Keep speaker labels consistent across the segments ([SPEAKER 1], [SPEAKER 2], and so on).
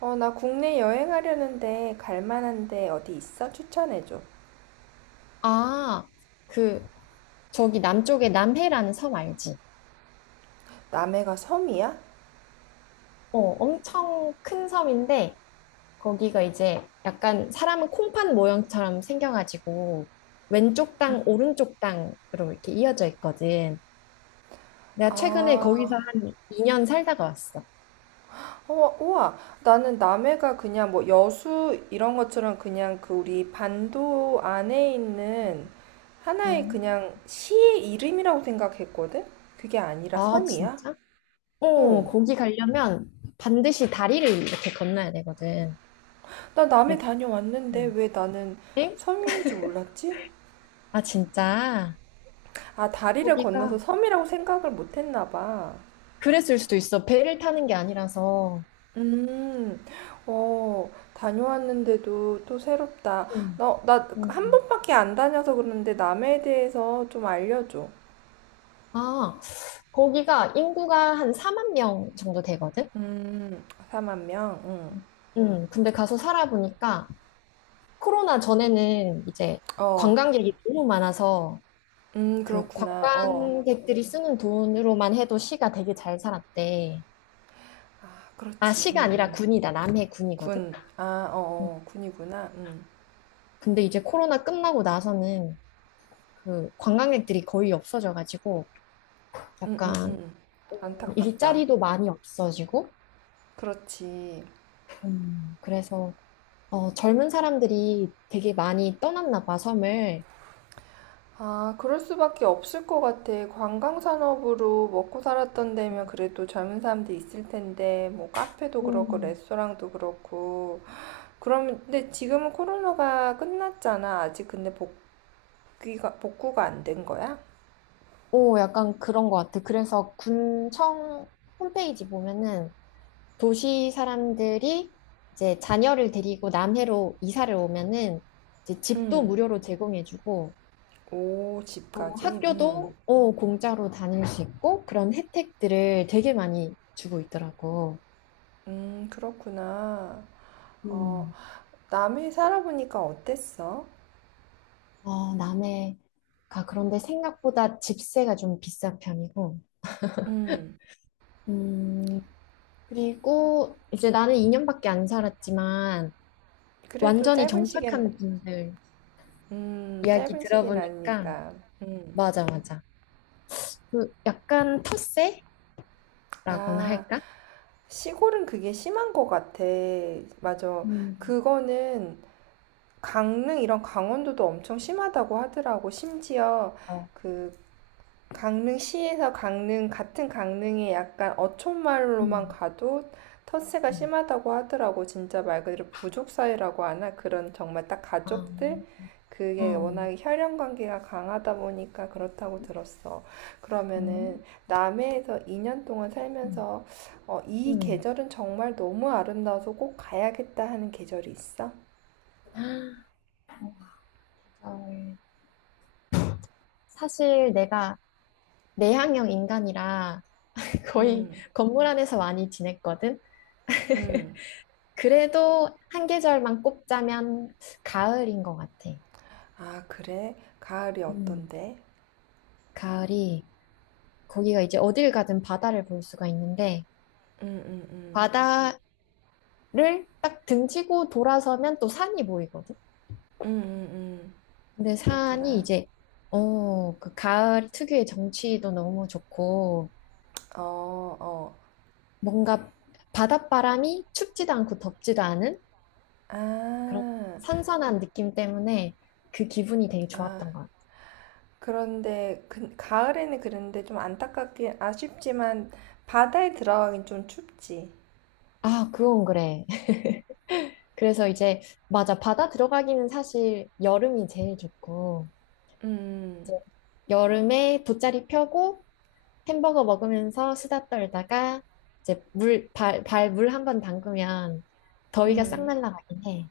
[SPEAKER 1] 어, 나 국내 여행하려는데 갈 만한 데 어디 있어? 추천해줘.
[SPEAKER 2] 아, 그, 저기 남쪽에 남해라는 섬 알지?
[SPEAKER 1] 남해가 섬이야?
[SPEAKER 2] 어, 엄청 큰 섬인데, 거기가 이제 약간 사람은 콩팥 모양처럼 생겨가지고, 왼쪽 땅, 오른쪽 땅으로 이렇게 이어져 있거든. 내가 최근에 거기서
[SPEAKER 1] 아,
[SPEAKER 2] 한 2년 살다가 왔어.
[SPEAKER 1] 어, 우와. 나는 남해가 그냥 뭐 여수 이런 것처럼 그냥 그 우리 반도 안에 있는 하나의
[SPEAKER 2] 음.
[SPEAKER 1] 그냥 시의 이름이라고 생각했거든? 그게 아니라
[SPEAKER 2] 아,
[SPEAKER 1] 섬이야?
[SPEAKER 2] 진짜? 어,
[SPEAKER 1] 어.
[SPEAKER 2] 거기 가려면 반드시 다리를 이렇게 건너야 되거든.
[SPEAKER 1] 나 남해
[SPEAKER 2] 네.
[SPEAKER 1] 다녀왔는데
[SPEAKER 2] 음.
[SPEAKER 1] 왜 나는
[SPEAKER 2] 엥?
[SPEAKER 1] 섬인지 몰랐지?
[SPEAKER 2] 아, 진짜?
[SPEAKER 1] 아, 다리를
[SPEAKER 2] 거기가
[SPEAKER 1] 건너서 섬이라고 생각을 못 했나 봐.
[SPEAKER 2] 그랬을 수도 있어. 배를 타는 게 아니라서.
[SPEAKER 1] 음, 어, 다녀왔는데도 또 새롭다.
[SPEAKER 2] 음,
[SPEAKER 1] 너, 나 한
[SPEAKER 2] 음.
[SPEAKER 1] 번밖에 안 다녀서 그러는데 남에 대해서 좀 알려줘.
[SPEAKER 2] 아, 거기가 인구가 한 4만 명 정도 되거든?
[SPEAKER 1] 4만 명? 응.
[SPEAKER 2] 근데 가서 살아보니까 코로나 전에는 이제
[SPEAKER 1] 어,
[SPEAKER 2] 관광객이 너무 많아서 그
[SPEAKER 1] 그렇구나. 어,
[SPEAKER 2] 관광객들이 쓰는 돈으로만 해도 시가 되게 잘 살았대.
[SPEAKER 1] 아,
[SPEAKER 2] 아,
[SPEAKER 1] 그렇지.
[SPEAKER 2] 시가 아니라 군이다. 남해 군이거든?
[SPEAKER 1] 군. 아, 어,
[SPEAKER 2] 음,
[SPEAKER 1] 어, 군이구나.
[SPEAKER 2] 근데 이제 코로나 끝나고 나서는 그 관광객들이 거의 없어져가지고
[SPEAKER 1] 음, 음,
[SPEAKER 2] 약간,
[SPEAKER 1] 음.
[SPEAKER 2] 음,
[SPEAKER 1] 안타깝다.
[SPEAKER 2] 일자리도 많이 없어지고.
[SPEAKER 1] 그렇지.
[SPEAKER 2] 그래서 어, 젊은 사람들이 되게 많이 떠났나 봐, 섬을.
[SPEAKER 1] 아, 그럴 수밖에 없을 것 같아. 관광 산업으로 먹고 살았던 데면
[SPEAKER 2] 음,
[SPEAKER 1] 그래도 젊은 사람들 있을 텐데, 뭐 카페도 그렇고
[SPEAKER 2] 음.
[SPEAKER 1] 레스토랑도 그렇고. 그럼 근데 지금은 코로나가 끝났잖아. 아직 근데 복귀가 복구가 안 된 거야?
[SPEAKER 2] 오, 약간 그런 것 같아. 그래서 군청 홈페이지 보면은 도시 사람들이 이제 자녀를 데리고 남해로 이사를 오면은 이제 집도
[SPEAKER 1] 응.
[SPEAKER 2] 무료로 제공해주고
[SPEAKER 1] 오,
[SPEAKER 2] 또
[SPEAKER 1] 집까지. 응.
[SPEAKER 2] 학교도, 오, 공짜로 다닐 수 있고 그런 혜택들을 되게 많이 주고 있더라고.
[SPEAKER 1] 그렇구나. 어,
[SPEAKER 2] 음,
[SPEAKER 1] 남해 살아보니까 어땠어?
[SPEAKER 2] 어, 남해가 그런데 생각보다 집세가 좀 비싼 편이고.
[SPEAKER 1] 음.
[SPEAKER 2] 음, 그리고 이제 나는 2년밖에 안 살았지만
[SPEAKER 1] 그래도
[SPEAKER 2] 완전히
[SPEAKER 1] 짧은 시기엔
[SPEAKER 2] 정착한 분들 이야기
[SPEAKER 1] 짧은 시기는
[SPEAKER 2] 들어보니까
[SPEAKER 1] 아니니까. 음.
[SPEAKER 2] 맞아, 맞아. 그 약간 텃세라고나
[SPEAKER 1] 아.
[SPEAKER 2] 할까?
[SPEAKER 1] 시골은 그게 심한 것 같아. 맞아.
[SPEAKER 2] 음.
[SPEAKER 1] 그거는 강릉 이런 강원도도 엄청 심하다고 하더라고. 심지어
[SPEAKER 2] 어.
[SPEAKER 1] 그 강릉시에서 강릉, 같은 강릉에 약간 어촌마을로만
[SPEAKER 2] 음.
[SPEAKER 1] 가도 텃세가
[SPEAKER 2] 음.
[SPEAKER 1] 심하다고 하더라고. 진짜 말 그대로 부족 사회라고 하나? 그런 정말 딱
[SPEAKER 2] 아,
[SPEAKER 1] 가족들? 그게
[SPEAKER 2] 어.
[SPEAKER 1] 워낙에 혈연 관계가 강하다 보니까 그렇다고 들었어. 그러면은
[SPEAKER 2] 음.
[SPEAKER 1] 남해에서 2년 동안
[SPEAKER 2] 음.
[SPEAKER 1] 살면서 어, 이
[SPEAKER 2] 음.
[SPEAKER 1] 계절은 정말 너무 아름다워서 꼭 가야겠다 하는 계절이 있어?
[SPEAKER 2] 계절. 사실 내가 내향형 인간이라 거의
[SPEAKER 1] 음,
[SPEAKER 2] 건물 안에서 많이 지냈거든.
[SPEAKER 1] 음.
[SPEAKER 2] 그래도 한 계절만 꼽자면 가을인 것 같아.
[SPEAKER 1] 아, 그래? 가을이
[SPEAKER 2] 음.
[SPEAKER 1] 어떤데?
[SPEAKER 2] 가을이, 거기가 이제 어딜 가든 바다를 볼 수가 있는데,
[SPEAKER 1] 음, 음, 음.
[SPEAKER 2] 바다를 딱 등치고 돌아서면 또 산이 보이거든?
[SPEAKER 1] 음, 음, 음.
[SPEAKER 2] 근데 산이
[SPEAKER 1] 그렇구나.
[SPEAKER 2] 이제, 어, 그 가을 특유의 정취도 너무 좋고,
[SPEAKER 1] 어, 어.
[SPEAKER 2] 뭔가 바닷바람이 춥지도 않고 덥지도 않은 그런
[SPEAKER 1] 아,
[SPEAKER 2] 선선한 느낌 때문에 그 기분이 되게
[SPEAKER 1] 아.
[SPEAKER 2] 좋았던 거야.
[SPEAKER 1] 그런데 그, 가을에는 그런데 좀 안타깝긴 아쉽지만 바다에 들어가긴 좀 춥지.
[SPEAKER 2] 아, 그건 그래. 그래서 이제, 맞아. 바다 들어가기는 사실 여름이 제일 좋고,
[SPEAKER 1] 음,
[SPEAKER 2] 이제 여름에 돗자리 펴고, 햄버거 먹으면서 수다 떨다가 이제 발 물 한 번 담그면 더위가 싹
[SPEAKER 1] 음.
[SPEAKER 2] 날라가긴 해.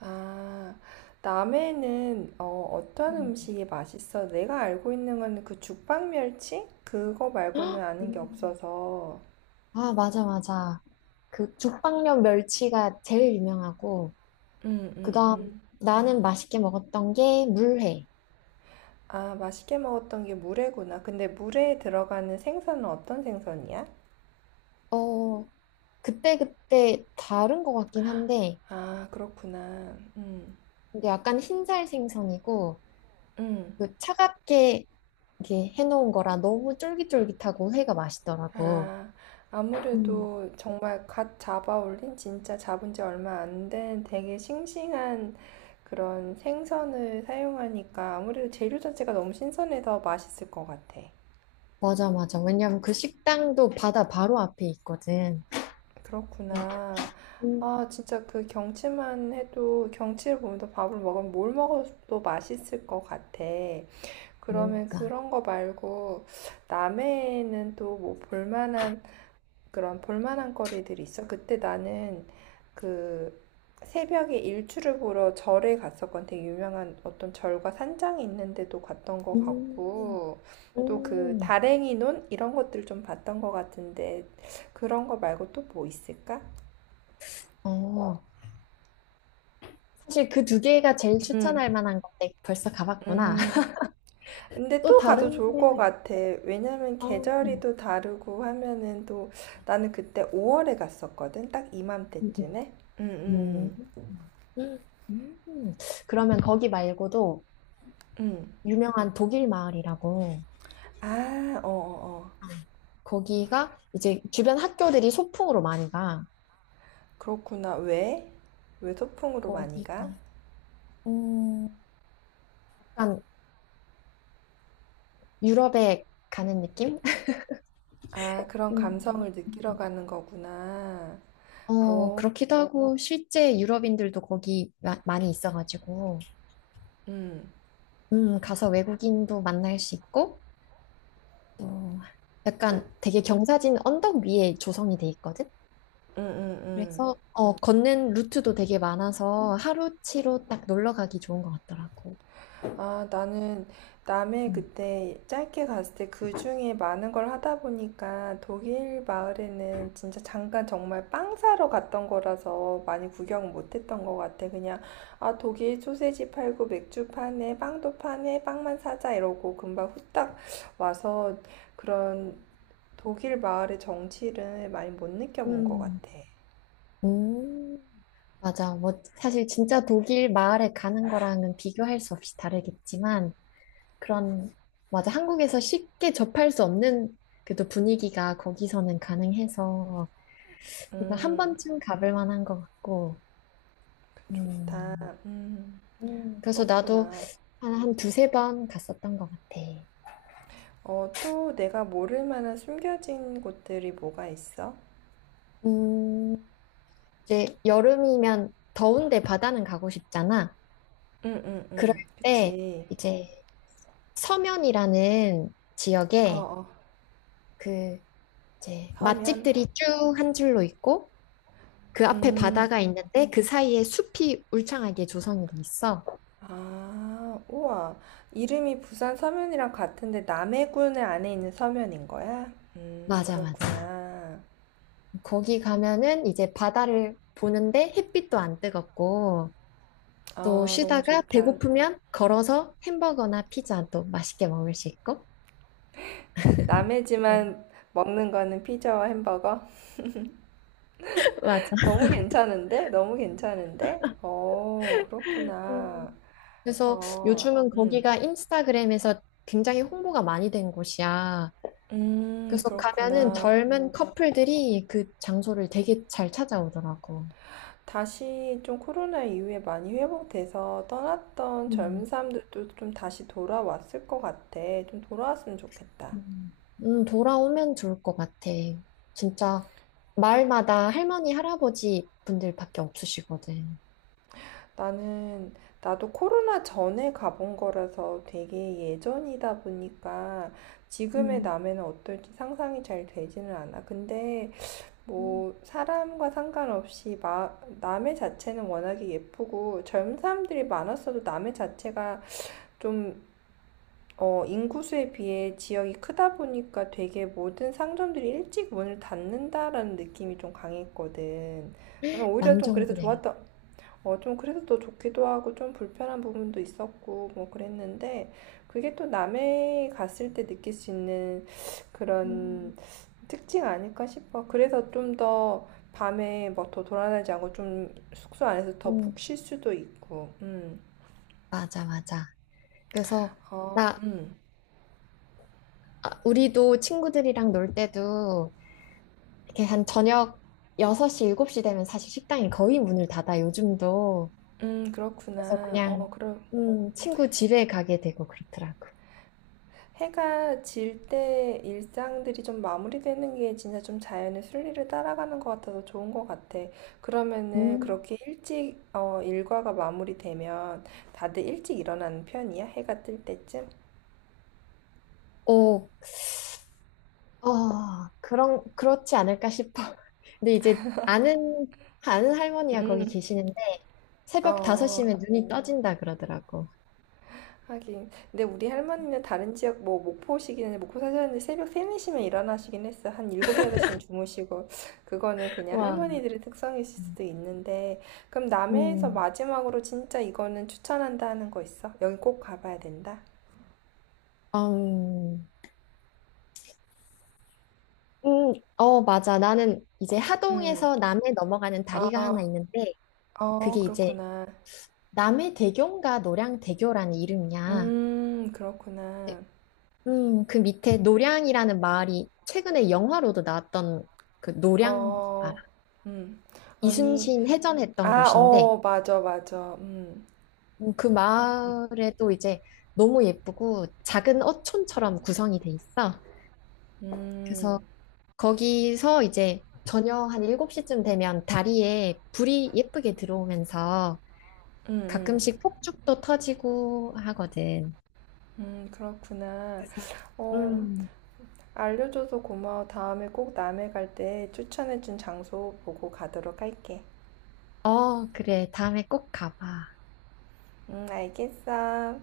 [SPEAKER 1] 아, 남해는 어, 어떤
[SPEAKER 2] 음.
[SPEAKER 1] 음식이 맛있어? 내가 알고 있는 건 그 죽방멸치? 그거 말고는
[SPEAKER 2] 헉!
[SPEAKER 1] 아는 게
[SPEAKER 2] 음.
[SPEAKER 1] 없어서.
[SPEAKER 2] 아, 맞아, 맞아. 그 죽방면 멸치가 제일 유명하고,
[SPEAKER 1] 음, 음,
[SPEAKER 2] 그다음
[SPEAKER 1] 음.
[SPEAKER 2] 나는 맛있게 먹었던 게 물회.
[SPEAKER 1] 아, 맛있게 먹었던 게 물회구나. 근데 물회에 들어가는 생선은 어떤 생선이야?
[SPEAKER 2] 어, 그때그때 다른 것 같긴 한데,
[SPEAKER 1] 아, 그렇구나. 음,
[SPEAKER 2] 근데 약간 흰살 생선이고,
[SPEAKER 1] 음.
[SPEAKER 2] 그 차갑게 이렇게 해놓은 거라 너무 쫄깃쫄깃하고 회가 맛있더라고.
[SPEAKER 1] 아,
[SPEAKER 2] 음.
[SPEAKER 1] 아무래도 정말 갓 잡아 올린, 진짜 잡은 지 얼마 안 된 되게 싱싱한 그런 생선을 사용하니까 아무래도 재료 자체가 너무 신선해서 맛있을 것 같아.
[SPEAKER 2] 맞아, 맞아. 왜냐면 그 식당도 바다 바로 앞에 있거든. 네.
[SPEAKER 1] 그렇구나.
[SPEAKER 2] 음,
[SPEAKER 1] 아, 진짜 그 경치만 해도 경치를 보면서 밥을 먹으면 뭘 먹어도 맛있을 것 같아.
[SPEAKER 2] 네,
[SPEAKER 1] 그러면
[SPEAKER 2] 맞아.
[SPEAKER 1] 그런 거 말고 남해에는 또 뭐 볼만한 그런 볼만한 거리들이 있어. 그때 나는 그 새벽에 일출을 보러 절에 갔었건 되게 유명한 어떤 절과 산장이 있는데도 갔던 것
[SPEAKER 2] 음,
[SPEAKER 1] 같고 또 그
[SPEAKER 2] 음.
[SPEAKER 1] 다랭이 논 이런 것들 좀 봤던 것 같은데 그런 거 말고 또 뭐 있을까?
[SPEAKER 2] 어, 사실 그 두 개가 제일
[SPEAKER 1] 음,
[SPEAKER 2] 추천할 만한 건데 벌써 가봤구나.
[SPEAKER 1] 음. 근데
[SPEAKER 2] 또
[SPEAKER 1] 또 가도
[SPEAKER 2] 다른
[SPEAKER 1] 좋을 것
[SPEAKER 2] 데가
[SPEAKER 1] 같아. 왜냐면
[SPEAKER 2] 어,
[SPEAKER 1] 계절이 또 다르고 하면은 또 나는 그때 5월에 갔었거든. 딱
[SPEAKER 2] 음,
[SPEAKER 1] 이맘때쯤에.
[SPEAKER 2] 음,
[SPEAKER 1] 음, 음,
[SPEAKER 2] 음, 음. 그러면 거기 말고도
[SPEAKER 1] 음.
[SPEAKER 2] 유명한 독일 마을이라고,
[SPEAKER 1] 아, 어어어.
[SPEAKER 2] 거기가 이제 주변 학교들이 소풍으로 많이 가.
[SPEAKER 1] 그렇구나. 왜? 왜 소풍으로 많이 가?
[SPEAKER 2] 거기가 음, 약간 유럽에 가는 느낌?
[SPEAKER 1] 아, 그런
[SPEAKER 2] 음.
[SPEAKER 1] 감성을 느끼러 가는 거구나.
[SPEAKER 2] 어,
[SPEAKER 1] 어,
[SPEAKER 2] 그렇기도 하고, 실제 유럽인들도 거기 많이 있어가지고,
[SPEAKER 1] 음,
[SPEAKER 2] 가서 외국인도 만날 수 있고, 또 약간 되게 경사진 언덕 위에 조성이 돼 있거든?
[SPEAKER 1] 음, 음, 음.
[SPEAKER 2] 그래서, 어, 걷는 루트도 되게 많아서 하루치로 딱 놀러 가기 좋은 것 같더라고.
[SPEAKER 1] 아, 나는 남해
[SPEAKER 2] 음,
[SPEAKER 1] 그때 짧게 갔을 때 그 중에 많은 걸 하다 보니까 독일 마을에는 진짜 잠깐 정말 빵 사러 갔던 거라서 많이 구경 못 했던 것 같아. 그냥, 아, 독일 소세지 팔고 맥주 파네, 빵도 파네, 빵만 사자 이러고 금방 후딱 와서 그런 독일 마을의 정취를 많이 못 느껴본 것 같아.
[SPEAKER 2] 음, 음, 맞아. 뭐, 사실 진짜 독일 마을에 가는 거랑은 비교할 수 없이 다르겠지만, 그런, 맞아. 한국에서 쉽게 접할 수 없는 그래도 분위기가 거기서는 가능해서 일단 한
[SPEAKER 1] 음,
[SPEAKER 2] 번쯤 가볼 만한 것 같고,
[SPEAKER 1] 그 좋다.
[SPEAKER 2] 음,
[SPEAKER 1] 음,
[SPEAKER 2] 그래서 나도
[SPEAKER 1] 그렇구나.
[SPEAKER 2] 한 두세 번 갔었던 것 같아.
[SPEAKER 1] 어, 또 내가 모를 만한 숨겨진 곳들이 뭐가 있어?
[SPEAKER 2] 음, 이제 여름이면 더운데 바다는 가고 싶잖아.
[SPEAKER 1] 응, 응,
[SPEAKER 2] 그럴
[SPEAKER 1] 응.
[SPEAKER 2] 때
[SPEAKER 1] 그치.
[SPEAKER 2] 이제 서면이라는
[SPEAKER 1] 어,
[SPEAKER 2] 지역에
[SPEAKER 1] 어.
[SPEAKER 2] 그 이제
[SPEAKER 1] 서면.
[SPEAKER 2] 맛집들이 쭉 한 줄로 있고, 그 앞에
[SPEAKER 1] 음,
[SPEAKER 2] 바다가 있는데 그 사이에 숲이 울창하게 조성이 돼 있어.
[SPEAKER 1] 아, 우와. 이름이 부산 서면이랑 같은데 남해군 안에 있는 서면인 거야?
[SPEAKER 2] 맞아, 맞아.
[SPEAKER 1] 그렇구나.
[SPEAKER 2] 거기 가면은 이제 바다를 보는데 햇빛도 안 뜨겁고 또
[SPEAKER 1] 아, 너무
[SPEAKER 2] 쉬다가
[SPEAKER 1] 좋다.
[SPEAKER 2] 배고프면 걸어서 햄버거나 피자 또 맛있게 먹을 수 있고. 그-
[SPEAKER 1] 남해지만 먹는 거는 피자와 햄버거?
[SPEAKER 2] 맞아.
[SPEAKER 1] 너무 괜찮은데? 너무 괜찮은데? 어,
[SPEAKER 2] 음.
[SPEAKER 1] 그렇구나.
[SPEAKER 2] 그래서
[SPEAKER 1] 어,
[SPEAKER 2] 요즘은 거기가 인스타그램에서 굉장히 홍보가 많이 된 곳이야. 그래서 가면은
[SPEAKER 1] 그렇구나.
[SPEAKER 2] 젊은 커플들이 그 장소를 되게 잘 찾아오더라고.
[SPEAKER 1] 다시 좀 코로나 이후에 많이 회복돼서 떠났던 젊은
[SPEAKER 2] 음.
[SPEAKER 1] 사람들도 좀 다시 돌아왔을 것 같아. 좀 돌아왔으면 좋겠다.
[SPEAKER 2] 음, 돌아오면 좋을 것 같아. 진짜 마을마다 할머니, 할아버지 분들밖에 없으시거든.
[SPEAKER 1] 나는, 나도 코로나 전에 가본 거라서 되게 예전이다 보니까 지금의
[SPEAKER 2] 음,
[SPEAKER 1] 남에는 어떨지 상상이 잘 되지는 않아. 근데
[SPEAKER 2] 음,
[SPEAKER 1] 뭐 사람과 상관없이 마, 남의 자체는 워낙에 예쁘고 젊은 사람들이 많았어도 남의 자체가 좀 어, 인구수에 비해 지역이 크다 보니까 되게 모든 상점들이 일찍 문을 닫는다라는 느낌이 좀 강했거든. 나는 오히려 좀
[SPEAKER 2] 완전
[SPEAKER 1] 그래서
[SPEAKER 2] 그래.
[SPEAKER 1] 좋았던 어, 좀 그래서 또 좋기도 하고 좀 불편한 부분도 있었고 뭐 그랬는데 그게 또 남해 갔을 때 느낄 수 있는
[SPEAKER 2] 음,
[SPEAKER 1] 그런 특징 아닐까 싶어. 그래서 좀 더 밤에 뭐 더 돌아다니지 않고 좀 숙소 안에서 더 푹
[SPEAKER 2] 음,
[SPEAKER 1] 쉴 수도 있고. 음.
[SPEAKER 2] 맞아, 맞아. 그래서
[SPEAKER 1] 어,
[SPEAKER 2] 나, 아, 우리도 친구들이랑 놀 때도 이렇게 한 저녁 6시, 7시 되면 사실 식당이 거의 문을 닫아, 요즘도. 그래서
[SPEAKER 1] 그렇구나. 어,
[SPEAKER 2] 그냥
[SPEAKER 1] 그럼
[SPEAKER 2] 친구 집에 가게 되고 그렇더라고.
[SPEAKER 1] 해가 질 때 일상들이 좀 마무리되는 게 진짜 좀 자연의 순리를 따라가는 것 같아서 좋은 것 같아. 그러면은
[SPEAKER 2] 음.
[SPEAKER 1] 그렇게 일찍 어, 일과가 마무리되면 다들 일찍 일어나는 편이야? 해가 뜰 때쯤?
[SPEAKER 2] 오. 아, 그렇지 않을까 싶어. 근데 이제 아는 할머니가 거기
[SPEAKER 1] 음,
[SPEAKER 2] 계시는데
[SPEAKER 1] 어,
[SPEAKER 2] 새벽 다섯시
[SPEAKER 1] 어.
[SPEAKER 2] 면 눈이 떠진다 그러더라고.
[SPEAKER 1] 하긴. 근데 우리 할머니는 다른 지역 뭐 목포시기는 목포 사셨는데 새벽 세네 시면 일어나시긴 했어. 한 7, 8시엔 주무시고. 그거는 그냥
[SPEAKER 2] 와.
[SPEAKER 1] 할머니들의 특성일
[SPEAKER 2] 음,
[SPEAKER 1] 수도 있는데. 그럼 남해에서
[SPEAKER 2] 음,
[SPEAKER 1] 마지막으로 진짜 이거는 추천한다 하는 거 있어? 여기 꼭 가봐야 된다.
[SPEAKER 2] 어, 맞아. 나는 이제
[SPEAKER 1] 음.
[SPEAKER 2] 하동에서 남해 넘어가는 다리가 하나
[SPEAKER 1] 아,
[SPEAKER 2] 있는데
[SPEAKER 1] 어,
[SPEAKER 2] 그게 이제
[SPEAKER 1] 그렇구나.
[SPEAKER 2] 남해대교인가 노량대교라는 이름이야. 네.
[SPEAKER 1] 그렇구나.
[SPEAKER 2] 그 밑에 노량이라는 마을이 최근에 영화로도 나왔던 그 노량, 아,
[SPEAKER 1] 어, 음. 아니,
[SPEAKER 2] 이순신 해전했던
[SPEAKER 1] 아,
[SPEAKER 2] 곳인데
[SPEAKER 1] 어, 맞아, 맞아.
[SPEAKER 2] 그
[SPEAKER 1] 그렇군.
[SPEAKER 2] 마을에 또 이제 너무 예쁘고 작은 어촌처럼 구성이 돼 있어.
[SPEAKER 1] 음,
[SPEAKER 2] 그래서 거기서 이제 저녁 한 7시쯤 되면 다리에 불이 예쁘게 들어오면서
[SPEAKER 1] 음, 음.
[SPEAKER 2] 가끔씩 폭죽도 터지고 하거든.
[SPEAKER 1] 그렇구나.
[SPEAKER 2] 그래서
[SPEAKER 1] 어,
[SPEAKER 2] 음,
[SPEAKER 1] 알려줘서 고마워. 다음에 꼭 남해 갈 때 추천해준 장소 보고 가도록 할게.
[SPEAKER 2] 어, 그래. 다음에 꼭 가봐.
[SPEAKER 1] 알겠어.